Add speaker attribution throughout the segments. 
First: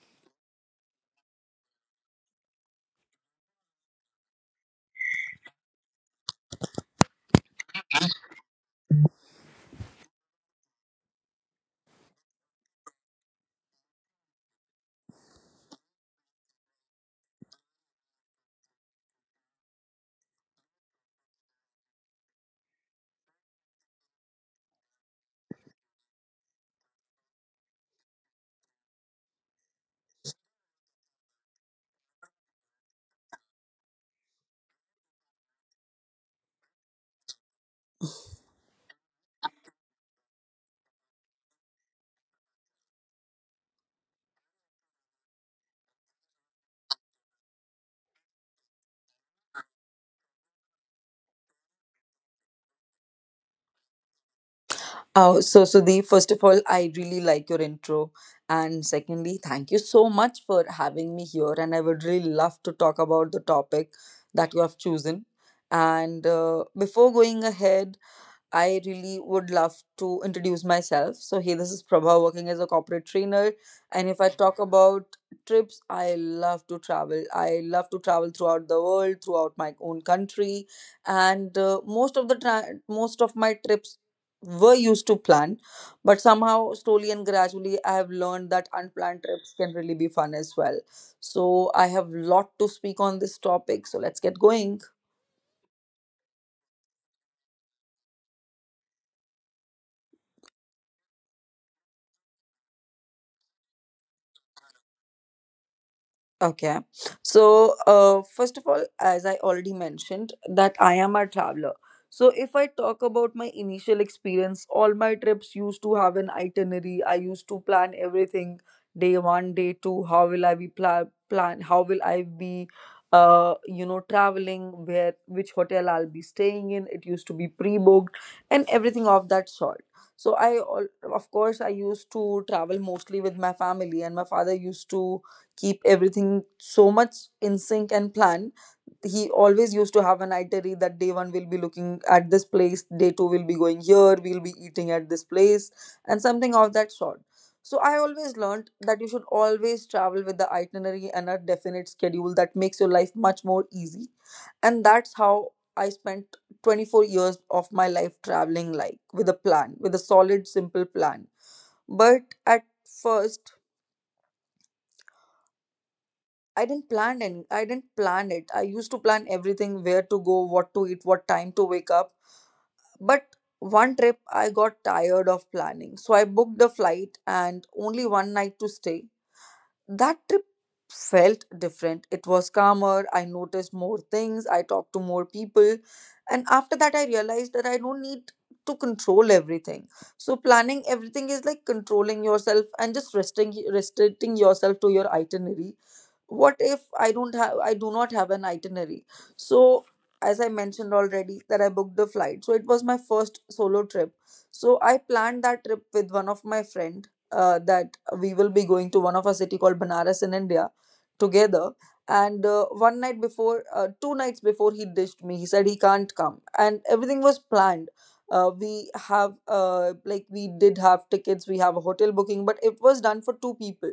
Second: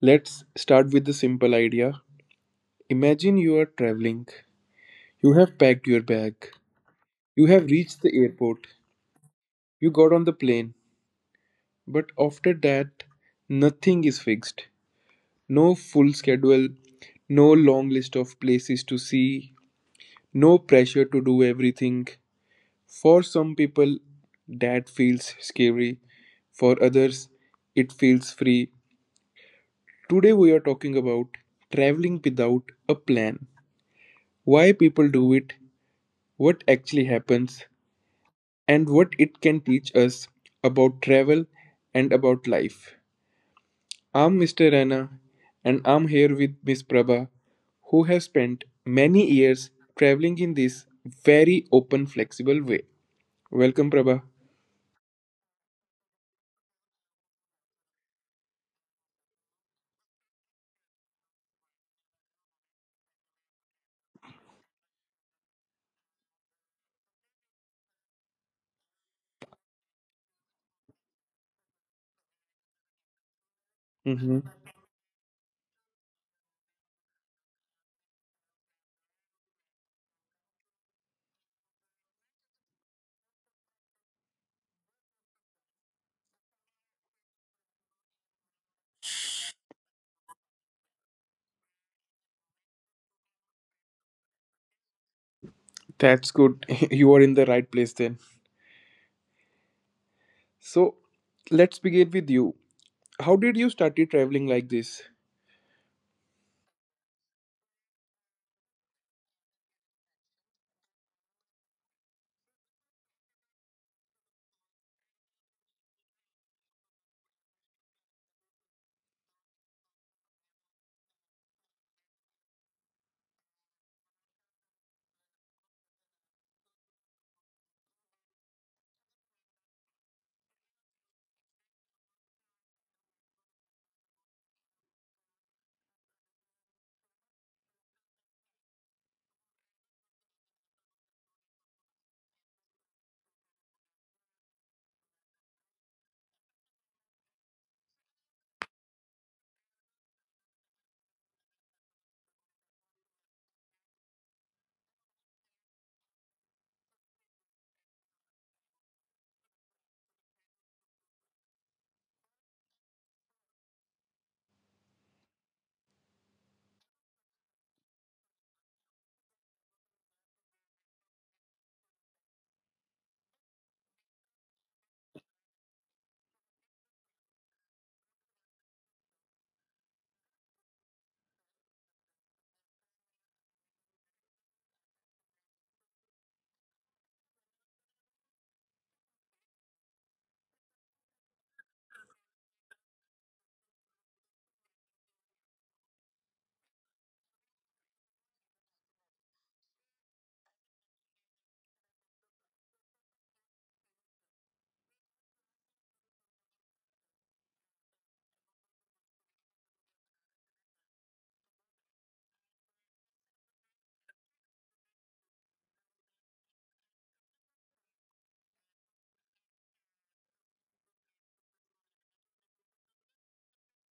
Speaker 1: Let's start with the simple idea. Imagine you are traveling. You have packed your bag. You have reached the airport. You got on the plane. But after that, nothing is fixed. No full schedule, no long list of places to see, no pressure to do everything. For some people, that feels scary. For others, it feels free. Today, we are talking about traveling without a plan. Why people do it, what actually happens, and what it can teach us about travel and about life. I'm Mr. Rana, and I'm here with Miss Prabha, who have spent many years traveling in this very open, flexible way. Welcome, Prabha.
Speaker 2: Oh, so Sudeep, first of all, I really like your intro. And secondly, thank you so much for having me here. And I would really love to talk about the topic that you have chosen. And Before going ahead, I really would love to introduce myself. So, hey, this is Prabha working as a corporate trainer. And if I
Speaker 1: Hmm.
Speaker 2: talk about trips, I love to travel. I love to travel throughout the world, throughout my own country. And Most of my trips were used to plan, but somehow slowly and gradually I have learned that unplanned trips can really be fun as well. So I have lot to speak on this topic. So let's get going.
Speaker 1: That's good. You are in the right place then. So, let's begin with you. How did you started traveling like this?
Speaker 2: Okay. So, first of all, as I already mentioned, that I am a traveler. So, if I talk about my initial experience, all my trips used to have an itinerary. I used to plan everything day one, day two. How will I be pla- plan? How will I be, you know, traveling? Where, which hotel I'll be staying in? It used to be pre-booked and everything of that sort. So, of course, I used to travel mostly with my family, and my father used to keep everything so much in sync and plan. He always used to have an itinerary that day one will be looking at this place, day two will be going here, we'll be eating at this place, and something of that sort. So I always learned that you should always travel with the itinerary and a definite schedule that makes your life much more easy. And that's how I spent 24 years of my life traveling like with a plan, with a solid, simple plan. But at first, I didn't plan any. I didn't plan it. I used to plan everything: where to go, what to eat, what time to wake up. But one trip, I got tired of planning, so I booked a flight and only one night to stay. That trip felt different. It was calmer. I noticed more things. I talked to more people, and after that, I realized that I don't need to control everything. So planning everything is like controlling yourself and just restricting yourself to your itinerary. What if I do not have an itinerary? So as I mentioned already, that I booked the flight, so it was my first solo trip. So I planned that trip with one of my friend, that we will be going to one of a city called Banaras in India together. And one night before Two nights before he ditched me. He said he can't come and everything was planned. We have Like, we did have tickets, we have a hotel booking, but it was done for two people.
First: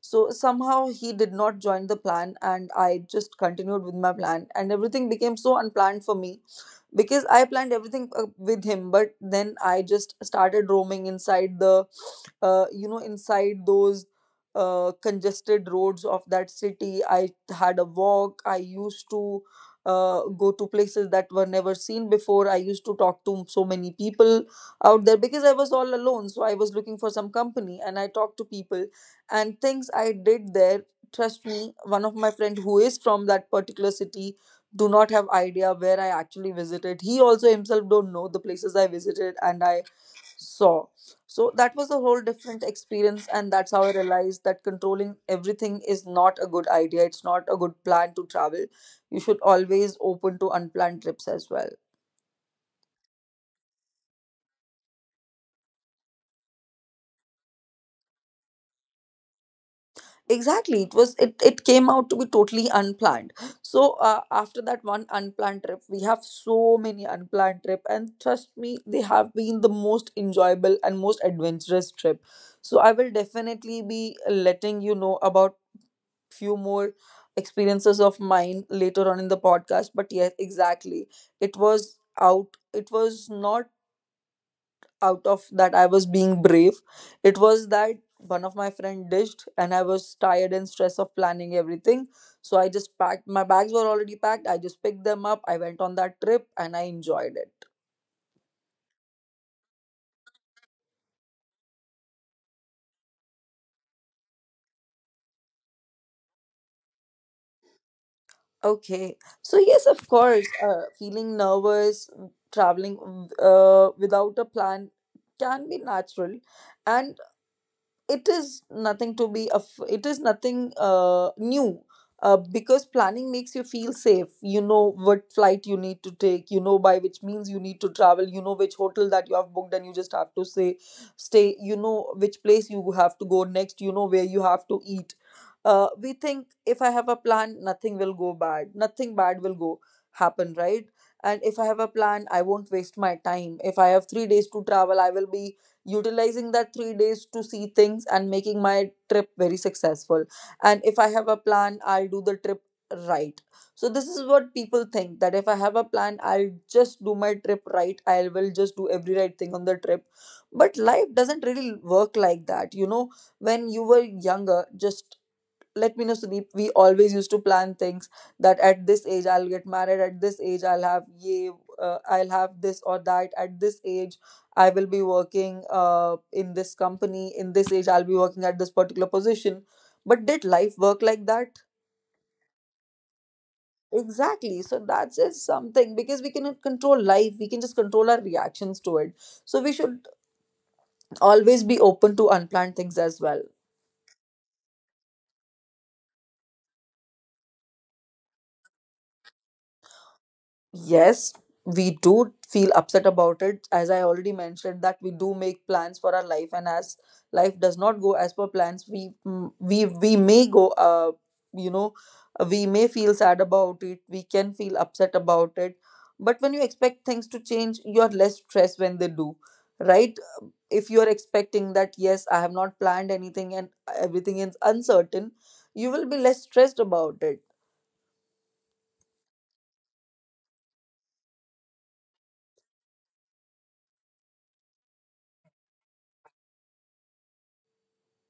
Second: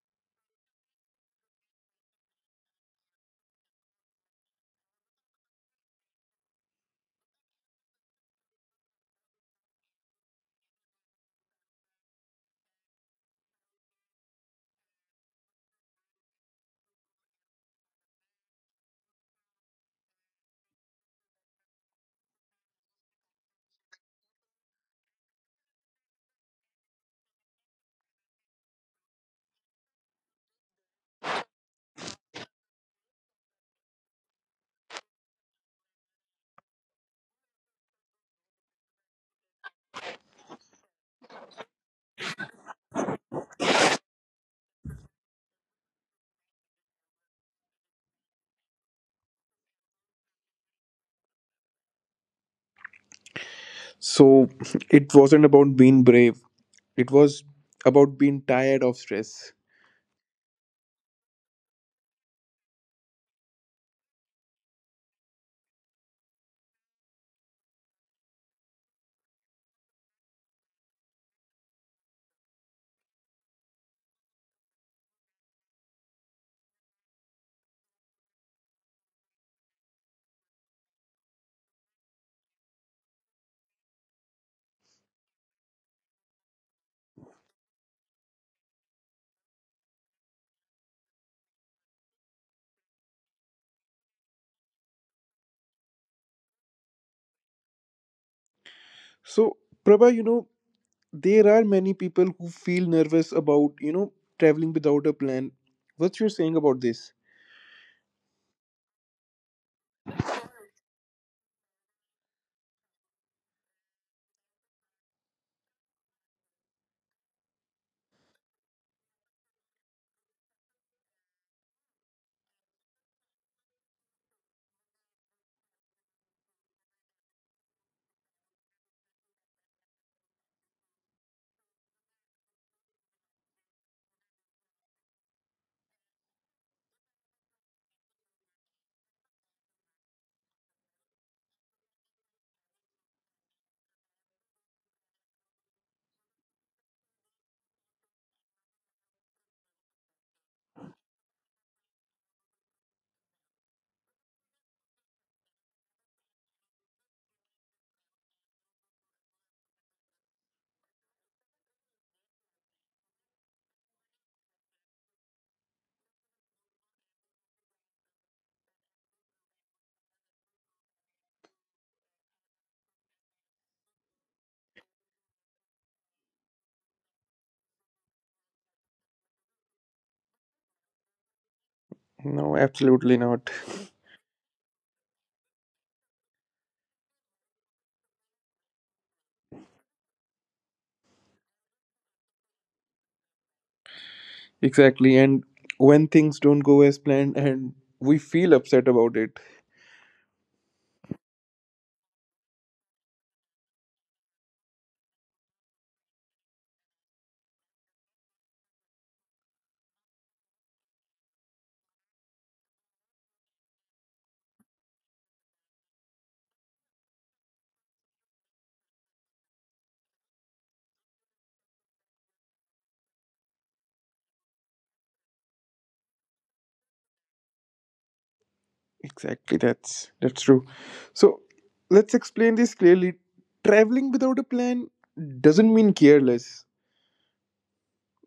Speaker 2: So somehow he did not join the plan, and I just continued with my plan, and everything became so unplanned for me because I planned everything with him, but then I just started roaming inside inside those congested roads of that city. I had a walk. I used to go to places that were never seen before. I used to talk to so many people out there because I was all alone. So I was looking for some company, and I talked to people and things I did there, trust me, one of my friend who is from that particular city do not have idea where I actually visited. He also himself don't know the places I visited and I saw. So that was a whole different experience and that's how I realized that controlling everything is not a good idea. It's not a good plan to travel. You should always open to unplanned trips as well.
Speaker 1: So, it wasn't about being brave. It was about being tired of stress.
Speaker 2: Exactly. It, it came out to be totally unplanned. So after that one unplanned trip, we have so many unplanned trip, and trust me, they have been the most enjoyable and most adventurous trip. So I will definitely be letting you know about few more experiences of mine later on in the podcast. But yes, exactly, it was not out of that I was being brave. It was that one of my friend dished and I was tired and stressed of planning everything. So I just packed my bags were already packed. I just picked them up. I went on that trip and I enjoyed it.
Speaker 1: So, Prabha, there are many people who feel nervous about, traveling without a plan. What's your saying about this?
Speaker 2: Okay. So yes, of course, feeling nervous traveling without a plan can be natural, and it is nothing new, because planning makes you feel safe. You know what flight you need to take, you know by which means you need to travel, you know which hotel that you have booked, and you just have to say stay. You know which place you have to go next, you know where you have to eat. We think if I have a plan, nothing will go bad, nothing bad will go happen, right? And if I have a plan, I won't waste my time. If I have 3 days to travel, I will be utilizing that 3 days to see things and making my trip very successful. And if I have a plan, I'll do the trip right. So this is what people think, that if I have a plan, I'll just do my trip right. I will just do every right thing on the trip. But life doesn't really work like that. You know, when you were younger, just let me know, Sudeep, we always used to plan things, that at this age I'll get married, at this age I'll have this or that, at this age I will be working in this company, in this age I'll be working at this particular position. But did life work like that?
Speaker 1: No, absolutely not.
Speaker 2: Exactly. So that's just something, because we cannot control life, we can just control our reactions to it. So we should always be open to unplanned things as well.
Speaker 1: Exactly. And when things don't go as planned and we feel upset about it.
Speaker 2: Yes, we do feel upset about it. As I already mentioned, that we do make plans for our life, and as life does not go as per plans, we we may go. You know, we may feel sad about it. We can feel upset about it. But when you expect things to change, you're less stressed when they do, right? If you're expecting that, yes, I have not planned anything and everything is uncertain, you will be less stressed about it.
Speaker 1: Exactly, that's true. So, let's explain this clearly. Traveling without a plan doesn't mean careless.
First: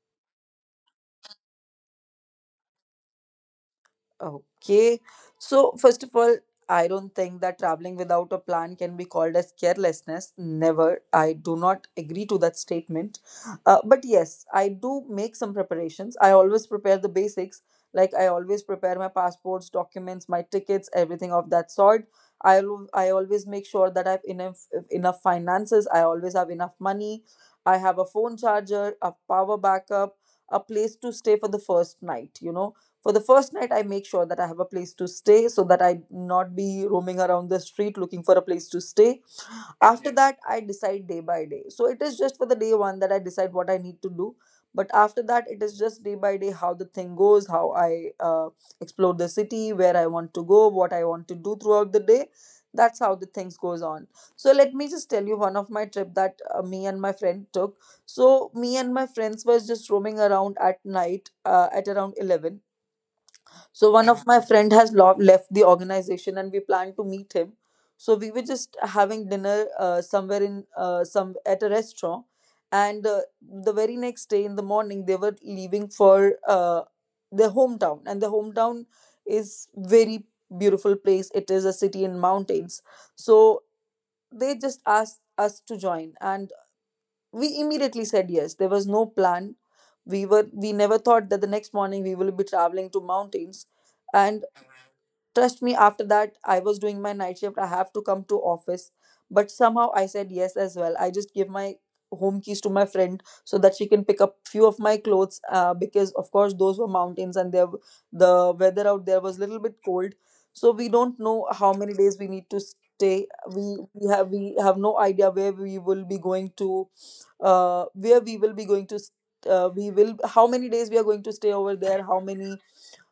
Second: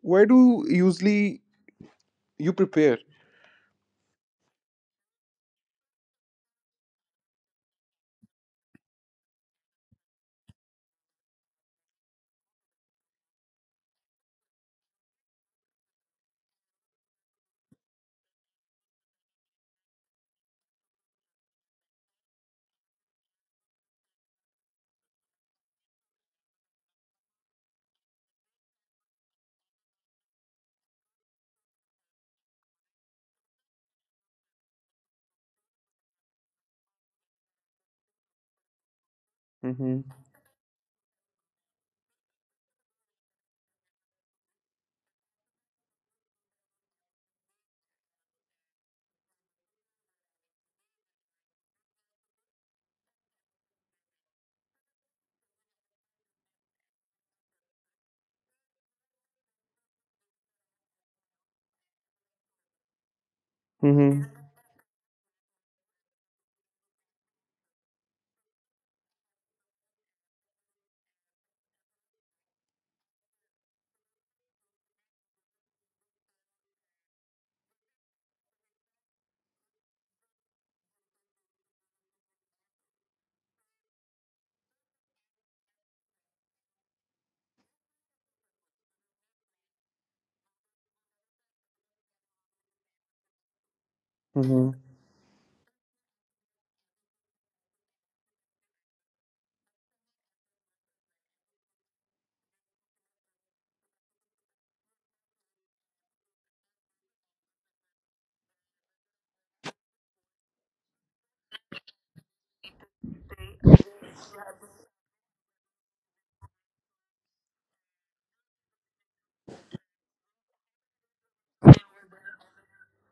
Speaker 1: Why do usually you prepare?
Speaker 2: Okay. So, first of all, I don't think that traveling without a plan can be called as carelessness. Never. I do not agree to that statement. But yes, I do make some preparations. I always prepare the basics. Like, I always prepare my passports, documents, my tickets, everything of that sort. I always make sure that I have enough finances. I always have enough money. I have a phone charger, a power backup, a place to stay for the first night, for the first night, I make sure that I have a place to stay so that I not be roaming around the street looking for a place to stay.
Speaker 1: Mhm.
Speaker 2: After that, I decide day by day. So it is just for the day one that I decide what I need to do. But after that, it is just day by day how the thing goes, how I explore the city, where I want to go, what I want to do throughout the day. That's how the things goes on. So let me just tell you one of my trip that me and my friend took. So me and my friends was just roaming around at night at around 11, so one of
Speaker 1: Mhm.
Speaker 2: my friend has left the organization, and we planned to meet him. So we were just having dinner some at a restaurant, and the very next day in the morning they were leaving for their hometown, and their hometown is very beautiful place. It is a city in mountains, so they just asked us to join, and we immediately said yes. There was no plan. We never thought that the next morning we will be traveling to mountains, and trust me, after that, I was doing my night shift. I have to come to office. But somehow I said yes as well. I just give my home keys to my friend so that she can pick up few of my clothes, because of course those were mountains, and there the weather out there was a little bit cold, so we don't know how many days we need to stay. We have no idea where we will be going to, where we will be going to st- we will how many days we are going to stay over there, how many,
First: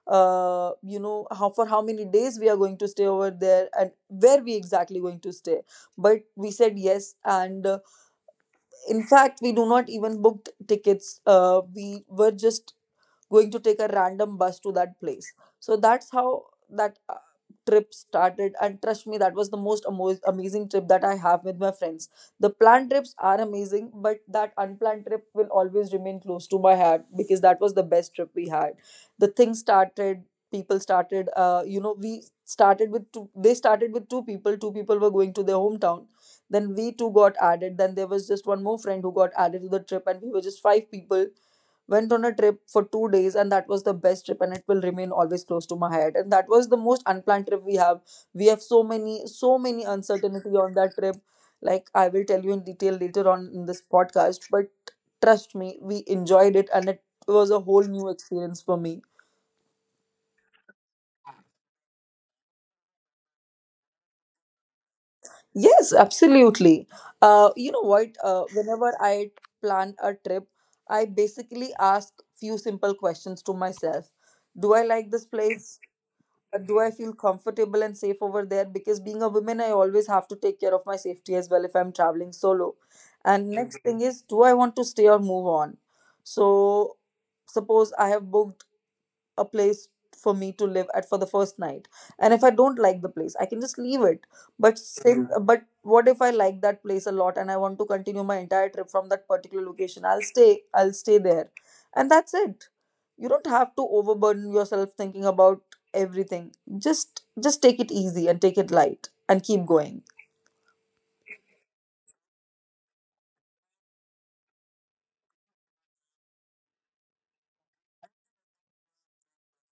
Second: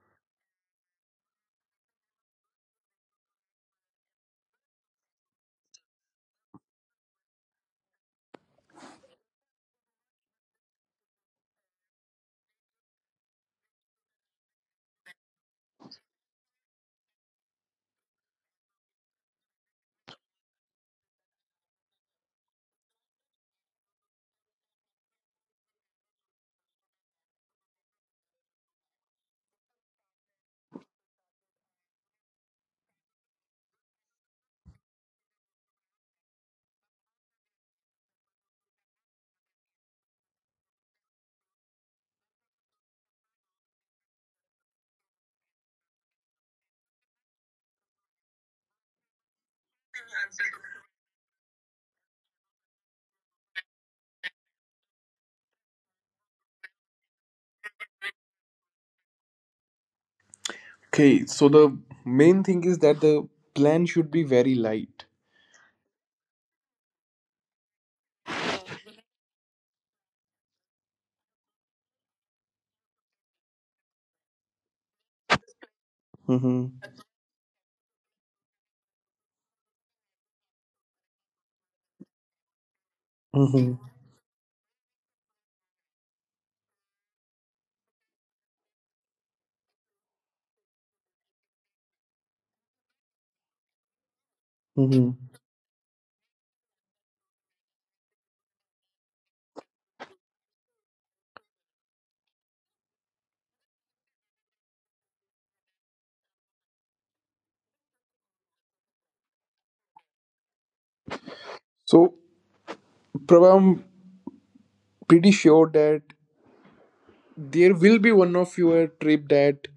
Speaker 2: how for how many days we are going to stay over there, and where we exactly going to stay. But we said yes, and in fact, we do not even booked tickets. We were just going to take a random bus to that place. So that's how that trip started. And trust me, that was the most amazing trip that I have with my friends. The planned trips are amazing, but that unplanned trip will always remain close to my heart because that was the best trip we had. The thing started, people started, we started with two, they started with two people. Two people were going to their hometown, then we two got added, then there was just one more friend who got added to the trip, and we were just five people, went on a trip for 2 days. And that was the best trip, and it will remain always close to my head, and that was the most unplanned trip we have. We have so many uncertainty on that trip. Like, I will tell you in detail later on in this podcast, but trust me, we enjoyed it, and it was a whole new experience for me.
Speaker 1: Okay, so the main thing is that the plan should be very light.
Speaker 2: Yes, absolutely. You know what? Whenever I plan a trip, I basically ask few simple questions to myself. Do I like this place?
Speaker 1: Mm-hmm.
Speaker 2: Do I feel comfortable and safe over there? Because being a woman, I always have to take care of my safety as well if I'm traveling solo. And
Speaker 1: Mm-hmm.
Speaker 2: next, Mhm, thing is, do I want to stay or move on? So, suppose I have booked a place for me to live at for the first night, and if I don't like the place, I can just leave it. But
Speaker 1: Mm-hmm.
Speaker 2: since, Mhm, but what if I like that place a lot and I want to continue my entire trip from that particular location? I'll stay. I'll stay there, and that's it. You don't have to overburden yourself thinking about everything. Just take it easy, and take it light, and keep going.
Speaker 1: So, Prabha, I'm pretty sure that there will be one of your trip that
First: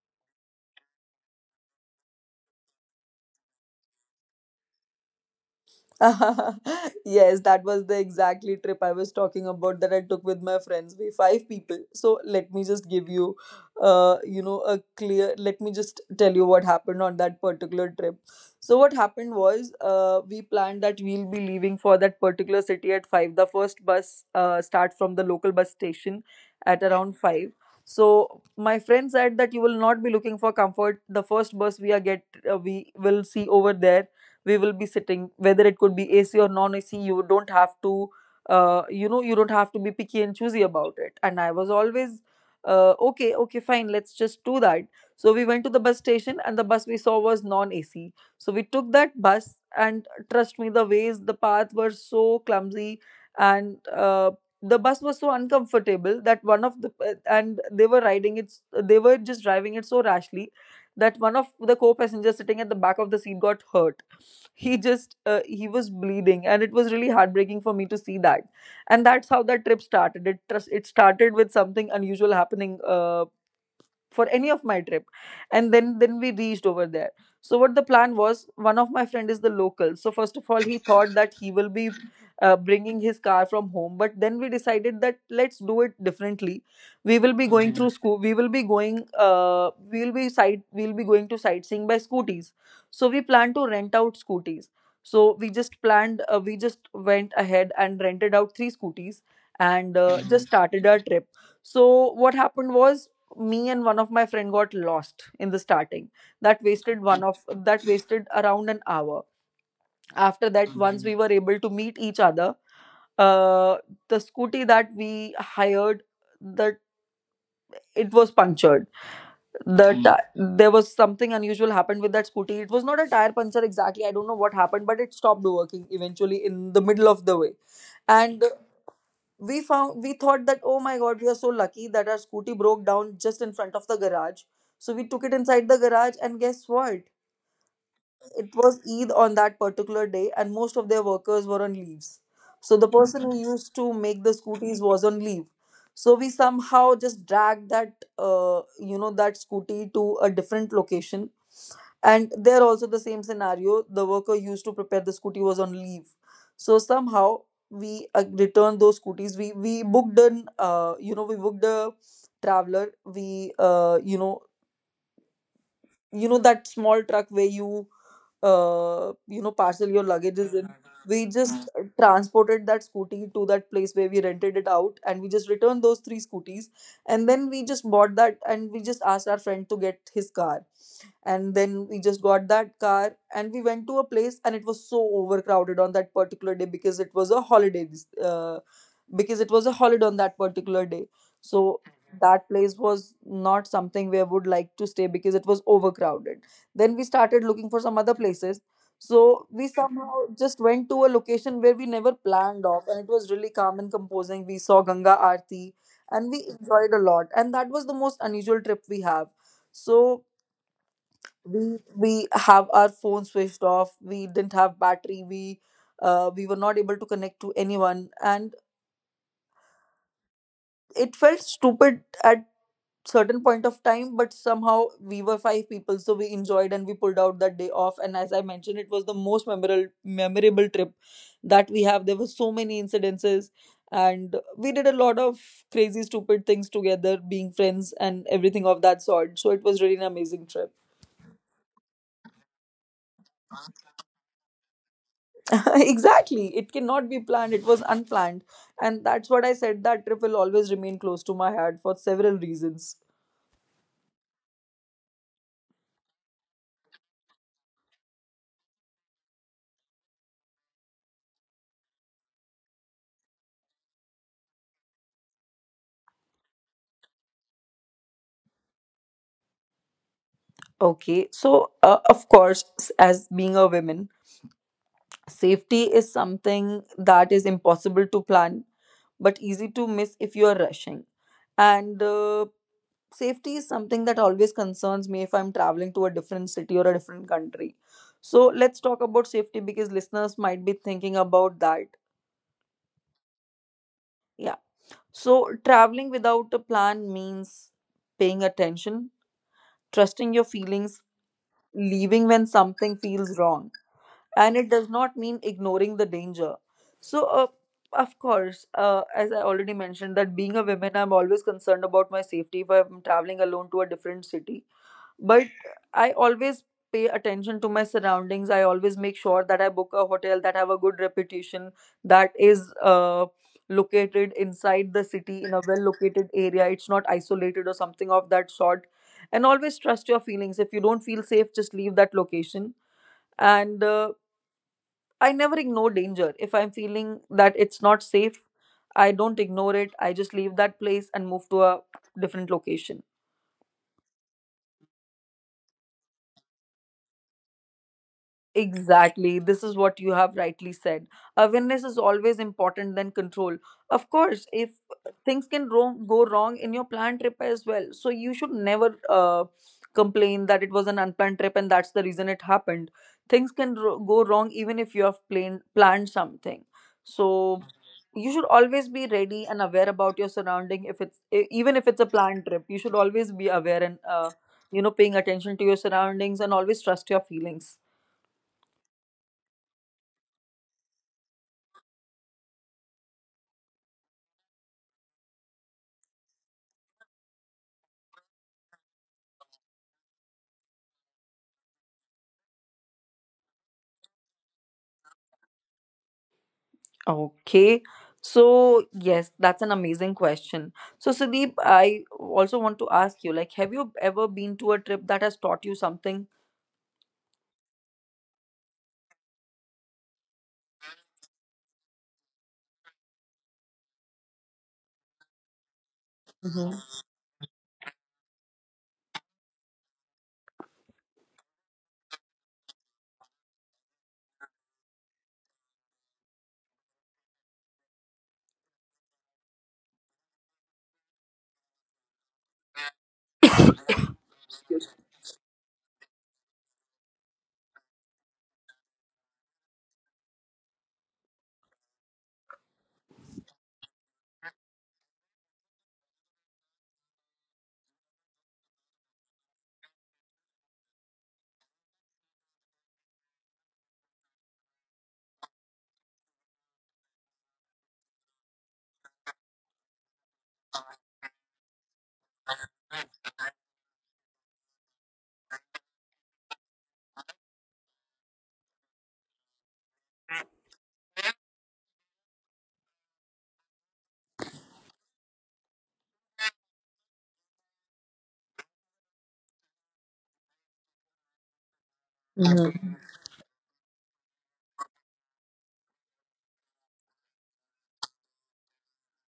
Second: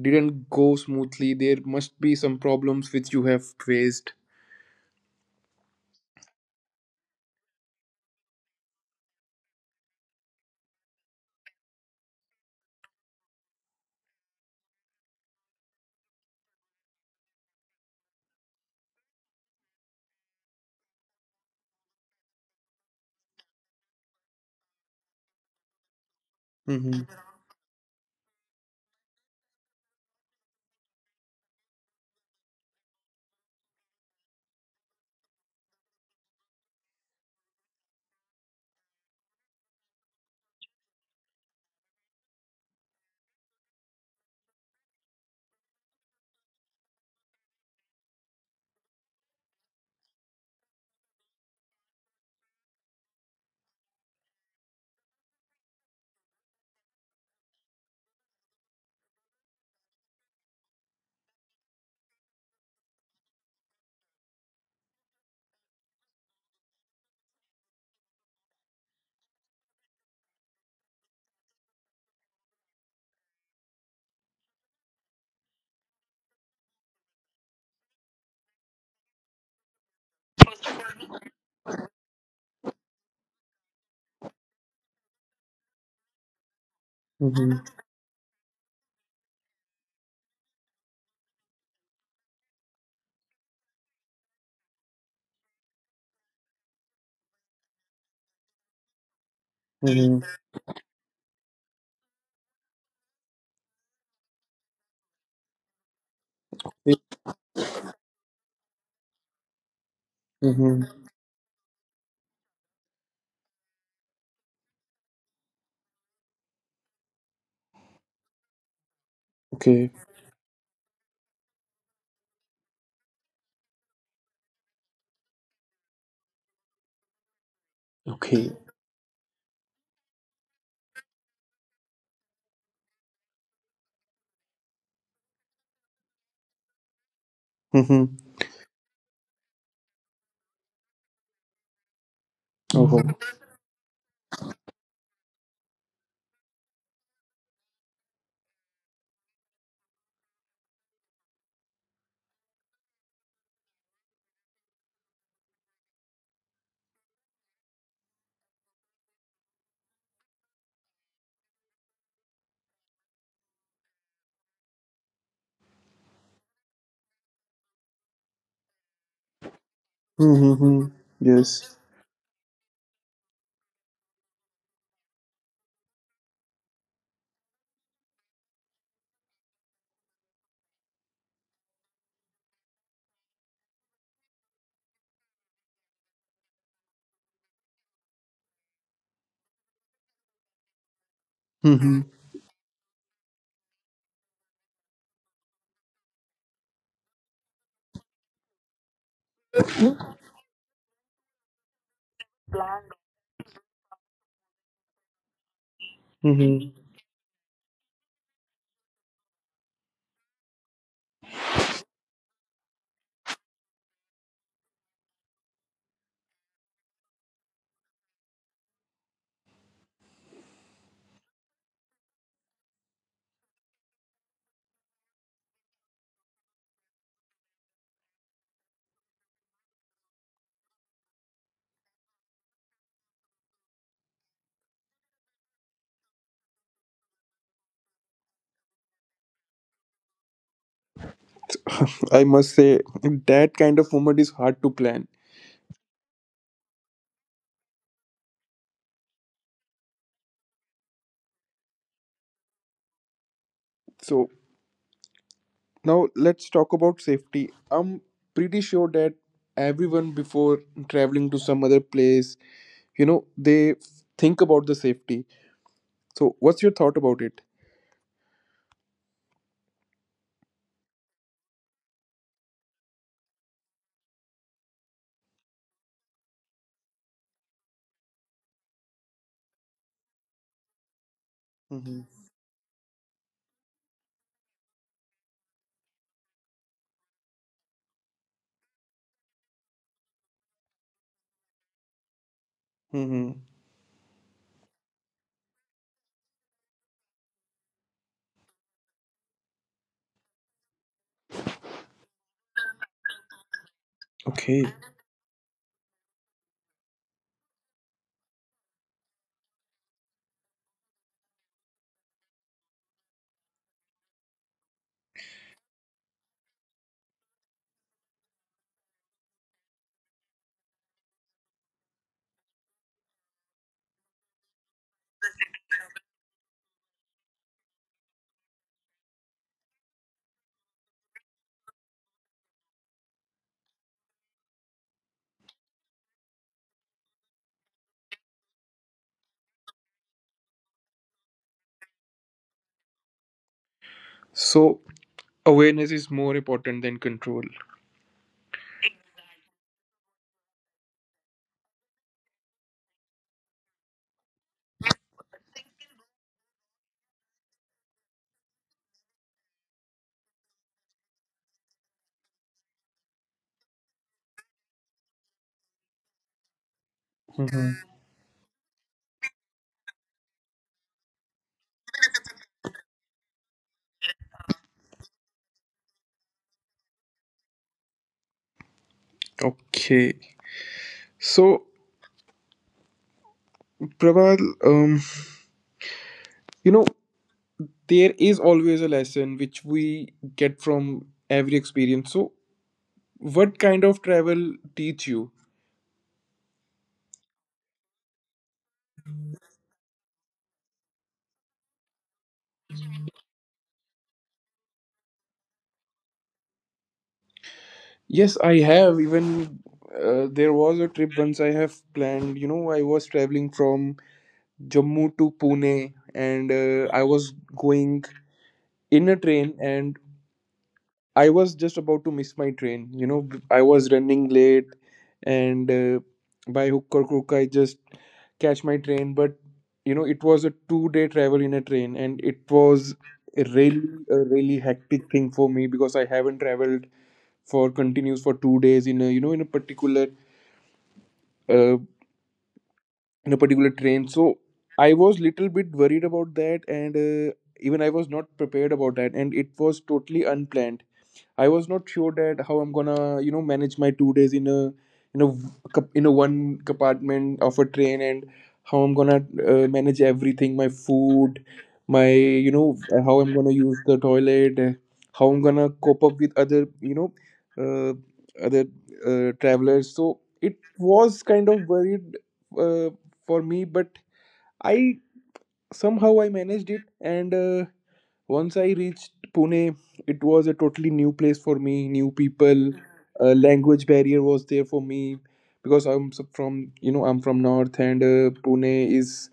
Speaker 1: didn't go smoothly. There must be some problems which you have faced.
Speaker 2: Yes, that was the exactly trip I was talking about that I took with my friends. We five people. So let me just give you, a clear. Let me just tell you what happened on that particular trip. So what happened was, we planned that we'll be leaving for that particular city at five. The first bus, start from the local bus station at
Speaker 1: Mm-hmm.
Speaker 2: around five. So my friend said that you will not be looking for comfort. The first bus we are get We will see over there, we will be sitting, whether it could be ac or non ac. You don't have to, you don't have to be picky and choosy about it. And I was always, okay, okay, fine, let's just do that. So we went to the bus station, and the bus we saw was non ac, so we took that bus. And trust me, the ways, the path were so clumsy. And the bus was so uncomfortable that one of the, and they were riding it, they were just driving it so rashly, that one of the co-passengers sitting at the back of the seat got hurt. He just, he was bleeding, and it was really heartbreaking for me to see that. And that's how that trip started. It, trust, it started with something unusual happening, for any of my trip. And then we reached over there. So what the plan was, one of my friend is the local, so first of all, he thought that he will be bringing his car from home. But then we decided that let's do it differently. We will be
Speaker 1: Mm-hmm.
Speaker 2: going, Mhm, through school, we will be going, we'll be going to sightseeing by scooties. So we plan to rent out scooties. So we just planned, we just went ahead and rented out three scooties. And
Speaker 1: Mm-hmm.
Speaker 2: just, Mhm, started our trip. So what happened was, me and one of my friend got lost in the starting. That wasted around an hour. After that,
Speaker 1: Mm-hmm.
Speaker 2: once we were able to meet each other, uh the scooty that we hired, that, it was punctured. The
Speaker 1: Okay.
Speaker 2: there was something unusual happened with that scooty. It was not a tire puncture exactly. I don't know what happened, but it stopped working eventually in the middle of the way. And
Speaker 1: Okay.
Speaker 2: we found, we thought that, oh my god, we are so lucky that our scooty broke down just in front of the garage. So we took it inside the garage, and guess what?
Speaker 1: Mm-hmm.
Speaker 2: It was eid on that particular day, and most of their workers were on leaves. So the person who
Speaker 1: Okay.
Speaker 2: used to make the scooties was on leave. So we somehow just dragged that, that scooty to a different location. And there also, the same scenario, the worker used to prepare the scooty was on leave. So somehow we, returned those scooties. We booked an you know we booked a traveler. We you know that small truck where you, you know parcel your luggages in.
Speaker 1: Mm-hmm.
Speaker 2: We just,
Speaker 1: Yes.
Speaker 2: transported that scooty to that place where we rented it out, and we just returned those three scooties. And then we just bought that, and we just asked our friend to get his car. And then we just got that car, and we went to a place, and it was so overcrowded on that particular day because it was a holiday, because it was a holiday on that particular day. So,
Speaker 1: Mm-hmm.
Speaker 2: Mhm, that place was not something where I would like to stay because it was overcrowded. Then we started looking for some other places. So we somehow just went to a location where we never planned off, and it was really calm and composing. We saw ganga aarti, and we
Speaker 1: Mm-hmm.
Speaker 2: enjoyed a lot, and that was the most unusual trip we have. So we have our phone switched off, we didn't have battery. We were not able to connect to anyone, and it felt stupid at certain point of time. But somehow we were five people, so we enjoyed and we pulled out that day off. And as I mentioned, it was the most memorable trip that we have. There were so many incidences, and we did a lot of crazy stupid things together, being friends and everything of that sort. So it was really an amazing trip.
Speaker 1: I must say that kind of moment is hard to plan.
Speaker 2: Exactly, it cannot be planned, it was unplanned. And that's what I said, that trip will always remain close to my heart for several reasons.
Speaker 1: So, now let's talk about safety. I'm pretty sure that everyone before traveling to some other place, they think about the safety. So, what's your thought about it?
Speaker 2: Okay, so, of course, as being a woman, safety is something that is impossible to plan, but easy to miss if you are rushing. and
Speaker 1: Mm-hmm.
Speaker 2: uh, safety is something that always concerns me if I'm traveling to a different city or a different country. So let's talk about safety because listeners might be thinking about that.
Speaker 1: Mm-hmm.
Speaker 2: Yeah. So, traveling without a plan means paying attention, trusting your feelings, leaving when something feels wrong, and
Speaker 1: Okay.
Speaker 2: it does not mean ignoring the danger. So, of course, as I already mentioned, that being a woman, I'm always concerned about my safety if I'm traveling alone to a different city. But I always pay attention to my surroundings. I always make sure that I book a hotel that have a good reputation, that is, uh, located inside the city in a well located area. It's not isolated or something of that sort. And always trust your feelings. If you don't feel safe, just leave that location. And I never ignore danger. If I'm feeling that it's not safe, I don't ignore it. I just leave that place and move to a different location.
Speaker 1: So, awareness is more important than control.
Speaker 2: Exactly. This is what you have rightly said. Awareness is always important than control. Of course, if things can go wrong in your planned trip as well, so you should never, complain that it was an unplanned trip and that's the reason it happened. Things can go wrong even if you have planned something. So
Speaker 1: Mm-hmm.
Speaker 2: you should always be ready and aware about your surrounding. If it's even if it's a planned trip, you should always be aware, and you know, paying attention to your surroundings and always trust your feelings.
Speaker 1: Okay. So, Prabal, um, you know, there is always a lesson which we get from every experience. So, what kind of travel teach you?
Speaker 2: Okay. So, yes, that's an amazing question. So, Sudeep, I also want to ask you, like, have you ever been to a trip that has taught you something?
Speaker 1: Yes, I have. Even there was a trip once I have planned. You know, I was traveling from Jammu to Pune and I was going in a train, and I was just about to miss my train. You know, I was running late, and by hook or crook, I just catch my train. But it was a 2-day travel in a train, and it was a really, a really hectic thing for me because I haven't traveled for continuous for 2 days in a in a particular uh, train. So I was little bit worried about that, and even I was not prepared about that, and it was totally unplanned. I was not sure that how I'm gonna manage my 2 days in a in a v- one compartment of a train, and how I'm gonna manage everything, my food, my how I'm gonna use the toilet, how I'm gonna cope up with other you know uh, other travelers. So it was kind of worried uh, for me, but I somehow I managed it, and once I reached Pune, it was a totally new place for me, new people.
Speaker 2: Mm-hmm.
Speaker 1: A language barrier was there for me because from, I'm from north, and Pune is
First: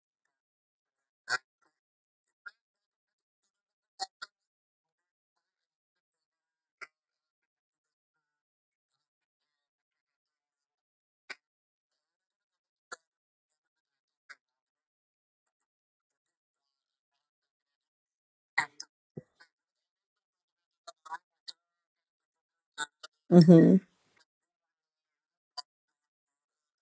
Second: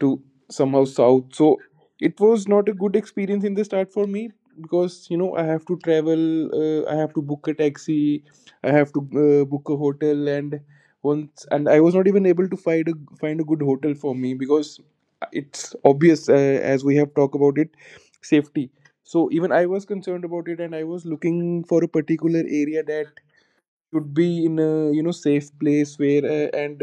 Speaker 1: to somehow south. So it was not a good experience in the start for me because, I have to travel, I have to book a taxi, I have to book a hotel, and once and I was not even able to find a good hotel for me because it's obvious, as we have talked about it, safety. So even I was concerned about it, and I was looking for a particular area that
Speaker 2: Mm-hmm.
Speaker 1: should be in a safe place, where and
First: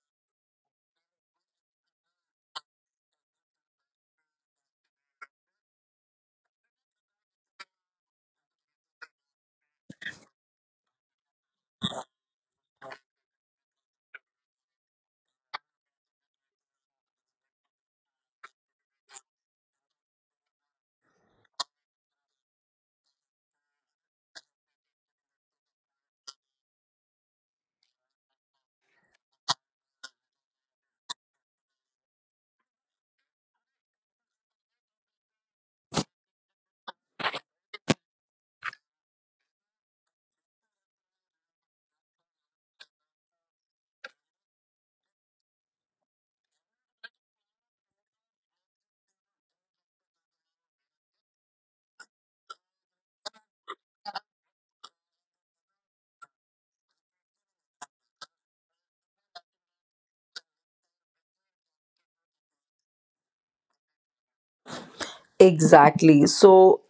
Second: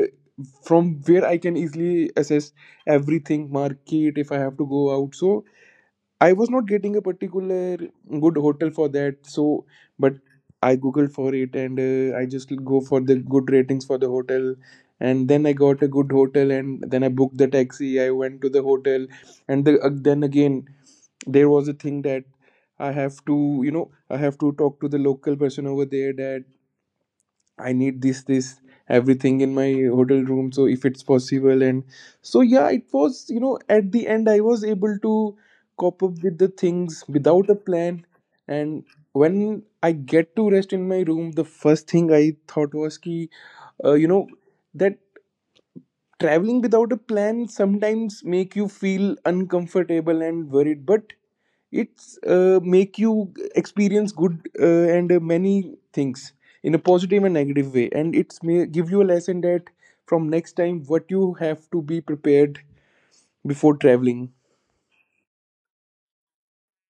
Speaker 1: from where I can easily assess everything, market, if I have to go out. So I was not getting a particular good hotel for that. So but I googled for it, and I just go for the good ratings for the hotel. And then I got a good hotel, and then I booked the taxi. I went to the hotel, and then again there was a thing that I have to talk to the local person over there that I need this, this, everything in my hotel room. So if it's possible. And so, yeah, it was, at the end, I was able to cope up with the things without a plan. And when I get to rest in my room, the first thing I thought was ki, uh, you know, that traveling without a plan sometimes make you feel uncomfortable and worried. But it's make you experience good and many things in a positive and negative way, and it's may give you a lesson that from next time what you have to be prepared before traveling.
Speaker 2: Exactly. So,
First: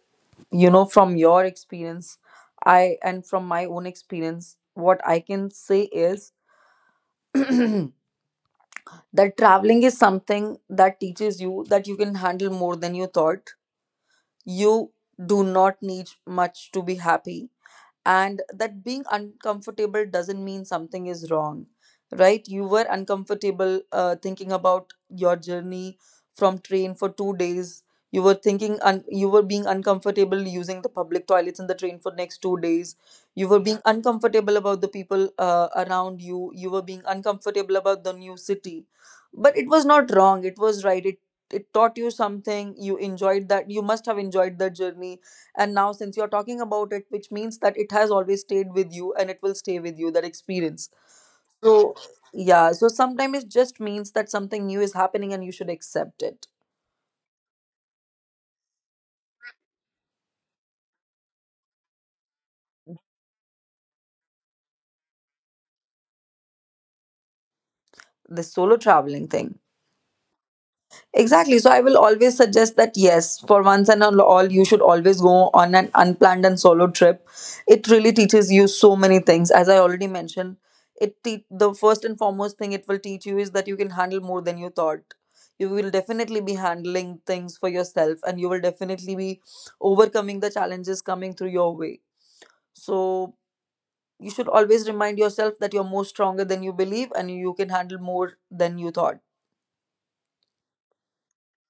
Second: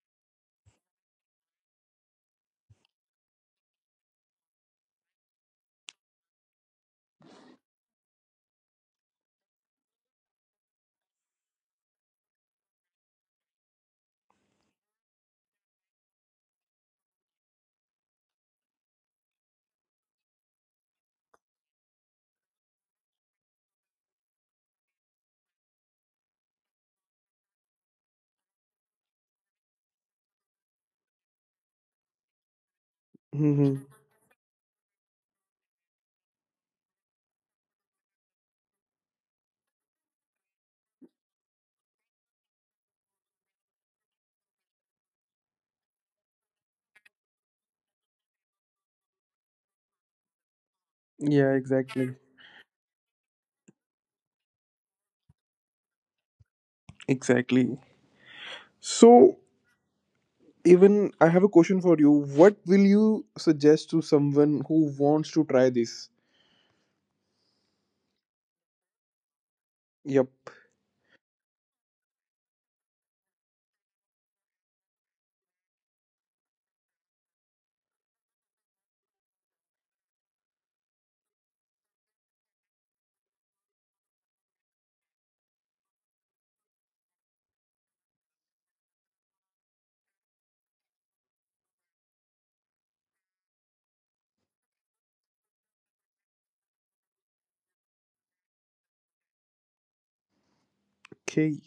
Speaker 2: from your experience, I and from my own experience, what I can say is that traveling is something that teaches you that you can handle more than you thought. You do not need much to be happy. And that being uncomfortable doesn't mean something is wrong, right? You were uncomfortable thinking about your journey from train for 2 days. You were thinking you were being uncomfortable using the public toilets in the train for next 2 days. You were being
Speaker 1: Hmm.
Speaker 2: uncomfortable about the people around You were being uncomfortable about the new city. But it was not wrong, it was right. It taught you something. You must have enjoyed that journey. And now, since you're talking about it, which means that it has always stayed with you, and it will stay with you, that experience.
Speaker 1: Yeah,
Speaker 2: So,
Speaker 1: exactly.
Speaker 2: yeah, so sometimes it just means that something new is happening, and you should accept it.
Speaker 1: Exactly. So, even I have a question for you. What will you suggest to someone who wants to try this?
Speaker 2: The solo traveling thing.
Speaker 1: Yep.
Speaker 2: Exactly. So I will always suggest that yes, for once and all, you should always go on an unplanned and solo trip. It really teaches you so many things. As I already mentioned, the first and foremost thing it will teach you is that you can handle more than you thought. You will definitely be handling things for yourself, and you will definitely be overcoming the challenges coming through your way. So you should always remind yourself that you're more stronger than you believe, and you can handle more than you thought.
Speaker 1: Okay,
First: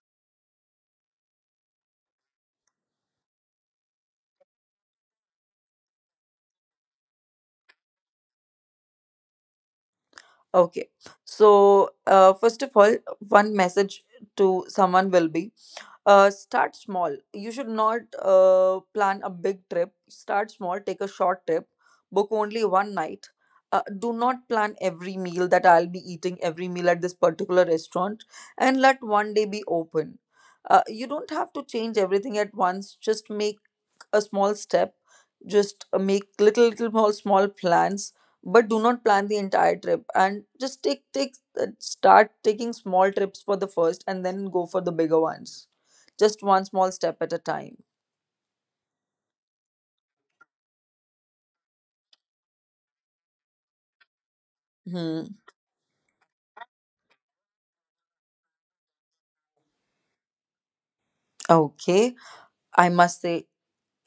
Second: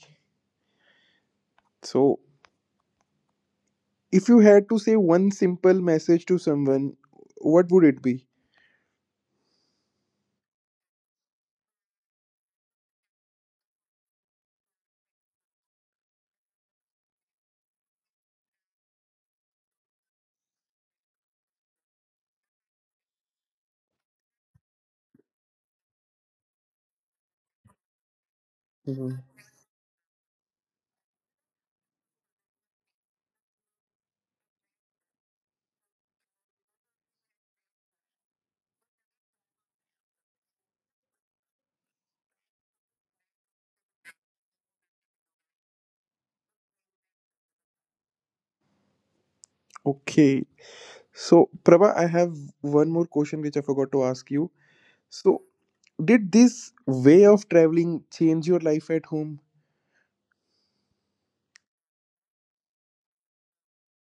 Speaker 1: so if you had to say one simple message to someone, what would it be?
Speaker 2: Okay. So, first of all, one message to someone will be start small. You should not plan a big trip. Start small, take a short trip, book only one night. Do not plan every meal, that I'll be eating every meal at this particular restaurant, and let
Speaker 1: Mhm.
Speaker 2: one day be open. You don't have to change everything at once. Just make a small step, just make little little small small plans, but do not plan the entire trip. And just take start taking small trips for the first, and then go for the bigger ones. Just one small step at a time.
Speaker 1: Okay, so, Prabha, I have one more question which I forgot to ask you.
Speaker 2: Hmm.
Speaker 1: So, did this way of traveling change your life at home?
Speaker 2: Okay, I must say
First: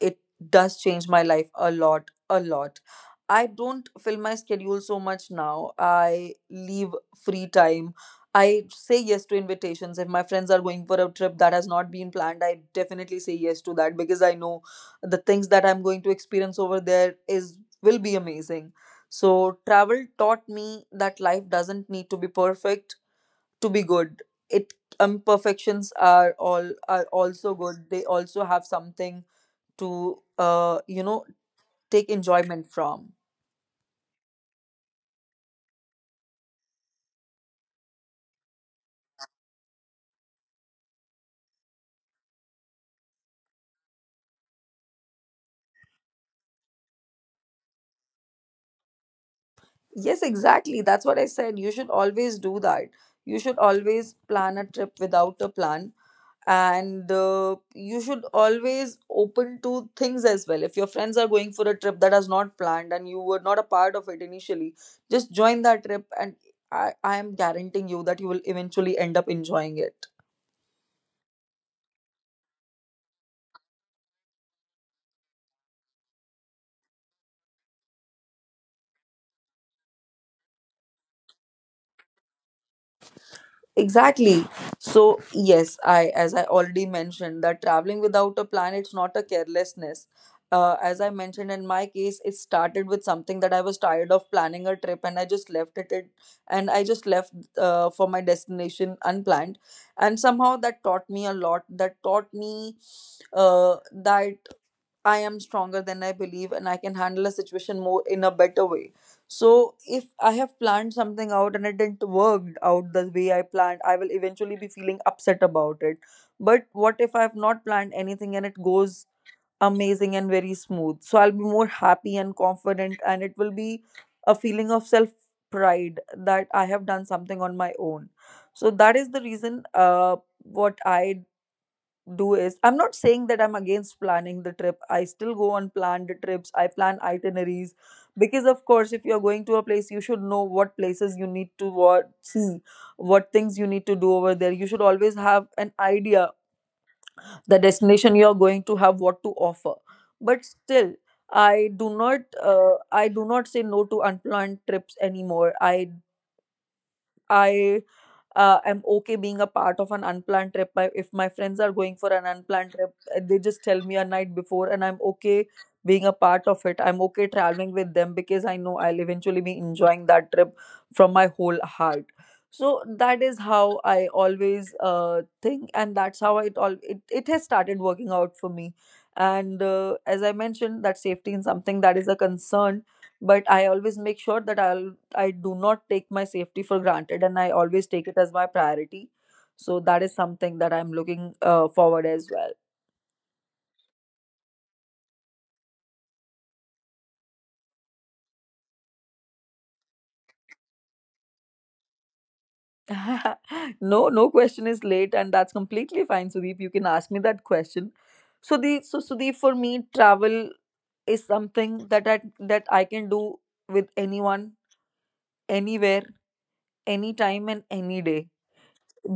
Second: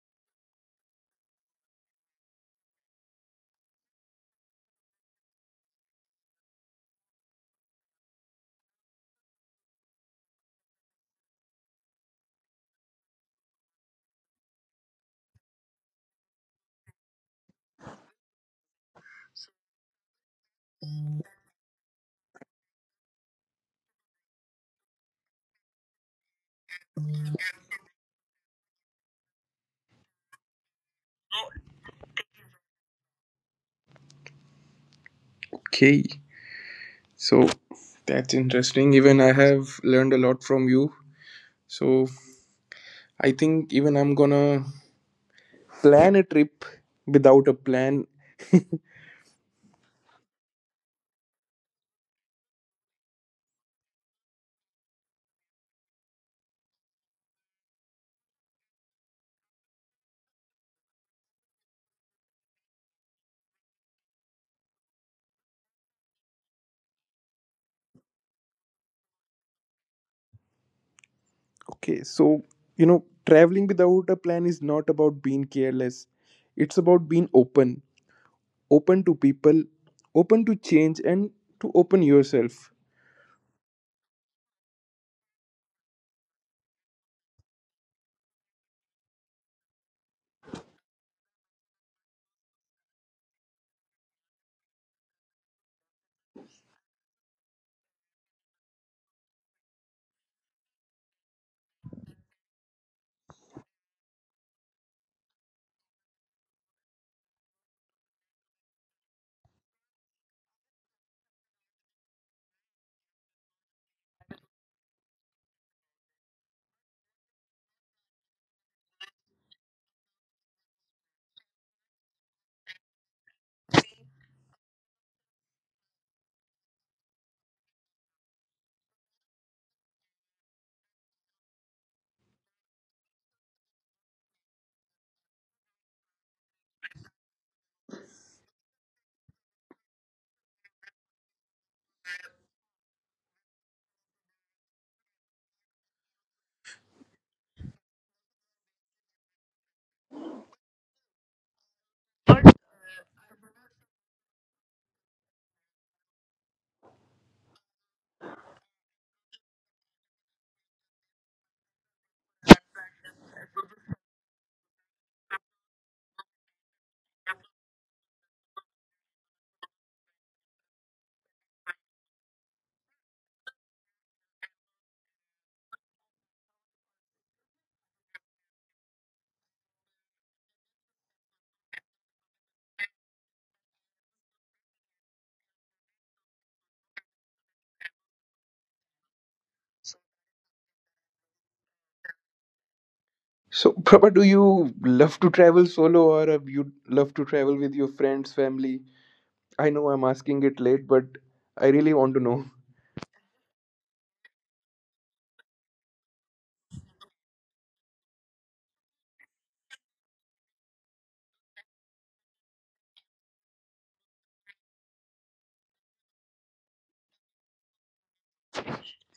Speaker 2: it does change my life a lot, a lot. I don't fill my schedule so much now. I leave free time. I say yes to invitations. If my friends are going for a trip that has not been planned, I definitely say yes to that, because I know the things that I'm going to experience over there is will be amazing. So travel taught me that life doesn't need to be perfect to be good. It Imperfections are all are also good. They also have something to take enjoyment from.
Speaker 1: Okay, so that's interesting. Even I have learned a lot from you. So, I think even I'm gonna plan a trip without a plan.
Speaker 2: Yes, exactly, that's what I said. You should always do that. You should always plan a trip without a plan. And you should always open to things as well. If your friends are going for a trip that is not planned, and you were not a part of it initially, just join that trip. And I am guaranteeing you that you will eventually end up enjoying it.
Speaker 1: Okay, so traveling without a plan is not about being careless, it's about being open, open to people, open to change, and to open yourself.
Speaker 2: Exactly. So, yes, as I already mentioned, that traveling without a plan, it's not a carelessness. As I mentioned in my case, it started with something that I was tired of planning a trip, and I just left it, and I just left for my destination unplanned. And somehow that taught me a lot. That taught me that I am stronger than I believe, and I can handle a situation more in a better way. So if I have planned something out and it didn't work out the way I planned, I will eventually be feeling upset about it. But what if I have not planned anything, and it goes amazing and very smooth? So I'll be more happy and confident, and it will be a feeling of self pride that I have done something on my own. So that is the reason, what I do is, I'm not saying that I'm against planning the trip. I still go on planned trips. I plan itineraries, because of course if you're going to a place, you should know what places you need to what see, what things you need to do over there. You should always have an idea, the destination you're going to have what to offer. But still, I do not say no to unplanned trips anymore. I I'm okay being a part of an unplanned trip. If my friends are going for an unplanned trip, they just tell me a night before, and I'm okay being a part of it. I'm okay traveling with them because I know I'll eventually be enjoying that trip from my whole heart. So that is how I always think, and that's how it has started working out for me. And as I mentioned, that safety is something that is a concern. But I always make sure that I do not take my safety for granted, and I always take it as my priority. So that is something that I'm looking forward as
Speaker 1: So, Prabha, do you love to travel solo, or you love to travel with your friends, family? I know I'm asking it late, but I really want to know.
Speaker 2: well. No, no question is late, and that's completely fine, Sudeep. You can ask me that question. So, Sudeep, for me, travel is something that I can do with anyone, anywhere, anytime, and any day.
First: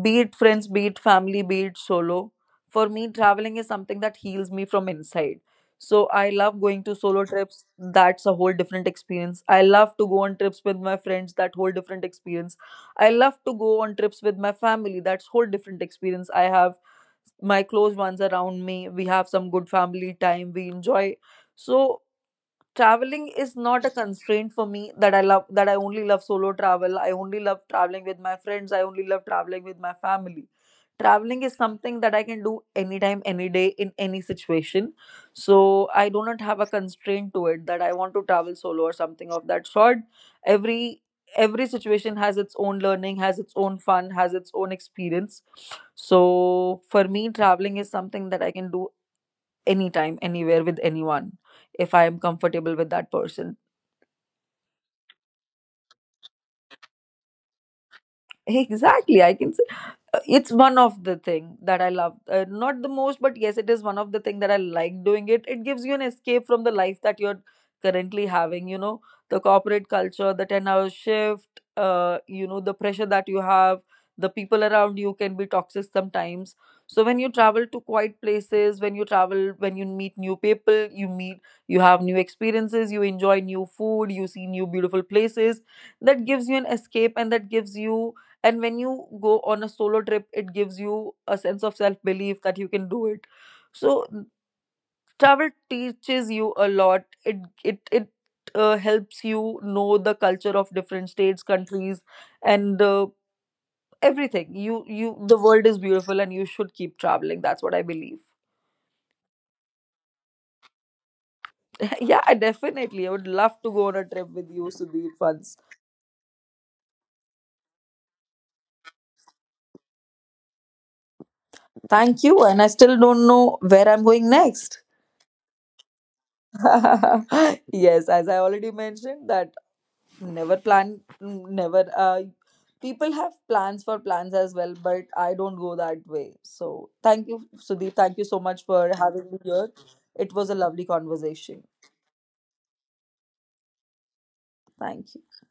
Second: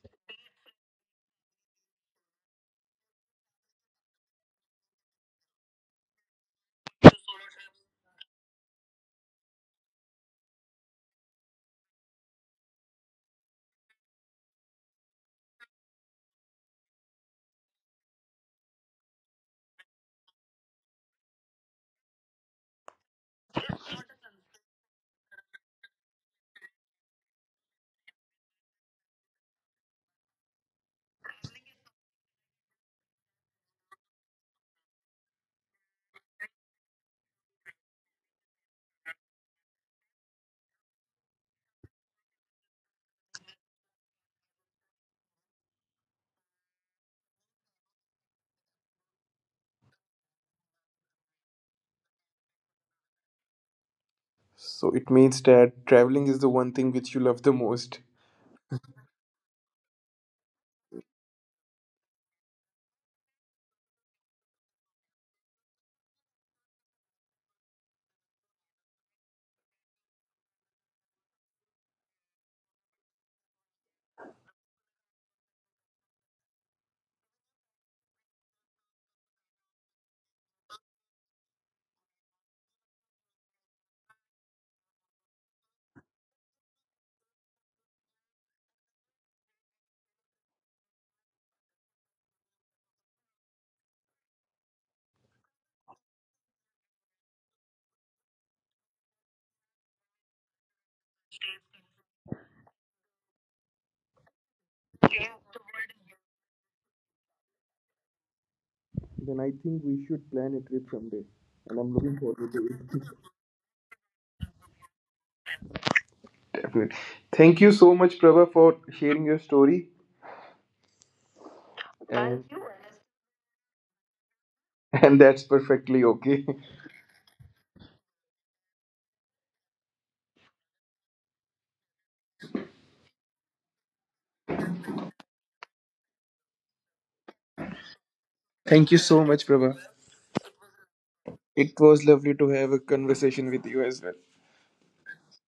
Speaker 2: Be it friends, be it family, be it solo. For me, traveling is something that heals me from inside. So I love going to solo trips. That's a whole different experience. I love to go on trips with my friends. That whole different experience. I love to go on trips with my family. That's whole different experience. I have my close ones around me. We have some good family time. We enjoy. So traveling is not a constraint for me, that I only love solo travel, I only love traveling with my friends, I only love traveling with my family. Traveling is something that I can do anytime, any day, in any situation. So I do not have a constraint to it, that I want to travel solo or something of that sort. Every every situation has its own learning, has its own fun, has its own experience. So for me, traveling is something that I can do anytime, anywhere, with anyone, if I am comfortable with that person.
Speaker 1: So, it means that traveling is the one thing which you love the most.
Speaker 2: Exactly. I can It's one of the thing that I love, not the most, but yes, it is one of the thing that I like doing. It gives you an escape from the life that you're currently having. The corporate culture, the 10-hour shift, the pressure that you have, the people around you can be toxic sometimes. So when you travel to quiet places, when you travel, when you meet new people, you have new experiences, you enjoy new food, you see new beautiful places. That gives you an escape, and when you go on a solo trip, it gives you a sense of self belief that you can do it. So travel teaches you a lot. It helps you know the culture of different states, countries. And everything, you the world is beautiful, and you should keep traveling. That's what I believe.
Speaker 1: Then I think we should plan a trip someday. And I'm
Speaker 2: Yeah,
Speaker 1: looking
Speaker 2: I
Speaker 1: forward to
Speaker 2: definitely
Speaker 1: it.
Speaker 2: I would love to go on a trip with you, Sudhir, once.
Speaker 1: Definitely. Thank you so much, Prabha, for sharing your story.
Speaker 2: Thank you,
Speaker 1: And,
Speaker 2: and I still don't know where I'm going next.
Speaker 1: and that's perfectly okay.
Speaker 2: Yes, as I already mentioned, that never plan, never people have plans for plans as well, but I don't go that way. So thank you, Sudeep, thank you so much for
Speaker 1: Thank you so
Speaker 2: having me
Speaker 1: much,
Speaker 2: here.
Speaker 1: Prabha.
Speaker 2: It was a lovely conversation.
Speaker 1: It was lovely to have a conversation with you as well.
Speaker 2: Thank you.